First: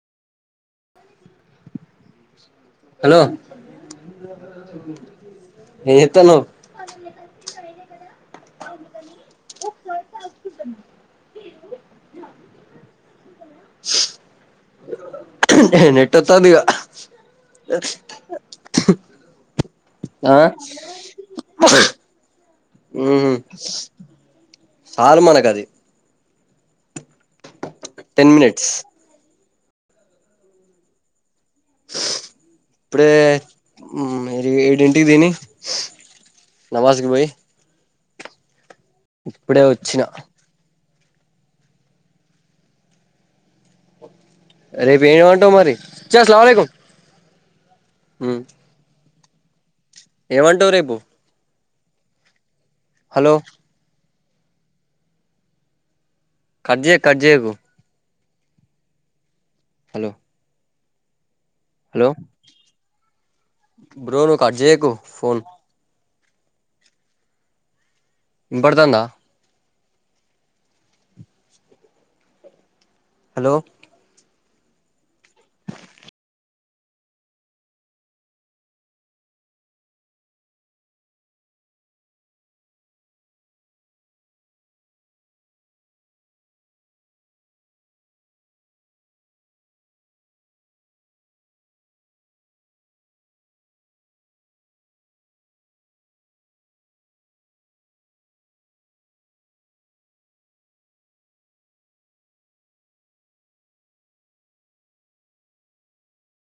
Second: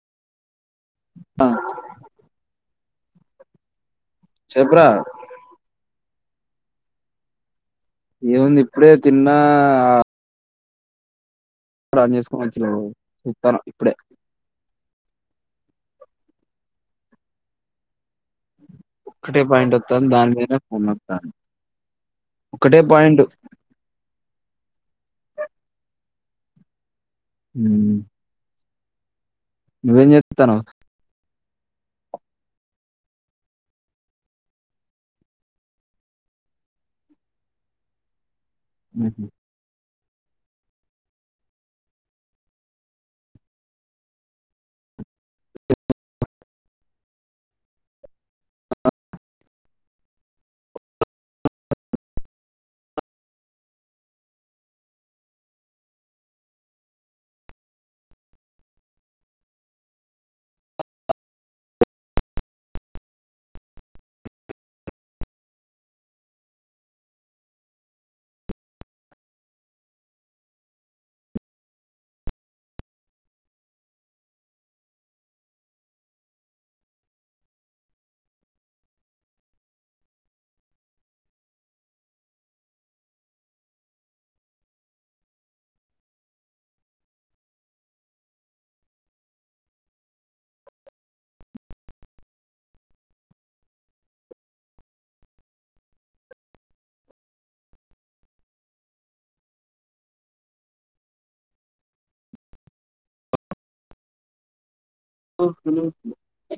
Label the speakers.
Speaker 1: ఆ
Speaker 2: హలో
Speaker 1: చెప్పురా
Speaker 2: చె ఏ చేతనవ్
Speaker 1: ఏముంది ఇప్పుడే తిన్న
Speaker 2: అ
Speaker 1: ఆన్ చేసుకొని వచ్చనవ్. చెస్తాను ఇప్పుడే.
Speaker 2: నెట్ ఒత్తాందిగా
Speaker 1: ఒకటే పాయింట్ వత్తాంది, దాని
Speaker 2: ఆ
Speaker 1: మీద ఫోన్ అత్తంది, ఒకటే పాయింట్.
Speaker 2: మ్మ్ చాలు మనకు అది
Speaker 1: ఉమ్,
Speaker 2: టెన్ మనిట్స్
Speaker 1: నువ్వేం చేత్తనవ్
Speaker 2: ఇప్పుడే మ ఏడంటికి తిని నవాజ్కి పోయి
Speaker 1: చేస్తాను
Speaker 2: ఇప్పుడేచ్ వచ్చిన రేపు ఏమిమంటవు మరి, చ సలంవాలేకుం ఉమ్ ఏమంటావు రేపు హలో కడ్జే కడ్జేయకు హలో హలో బ్రోను కట్జేయకు ఫోన్ వినపడతాందా? హలో
Speaker 1: ఆ హలో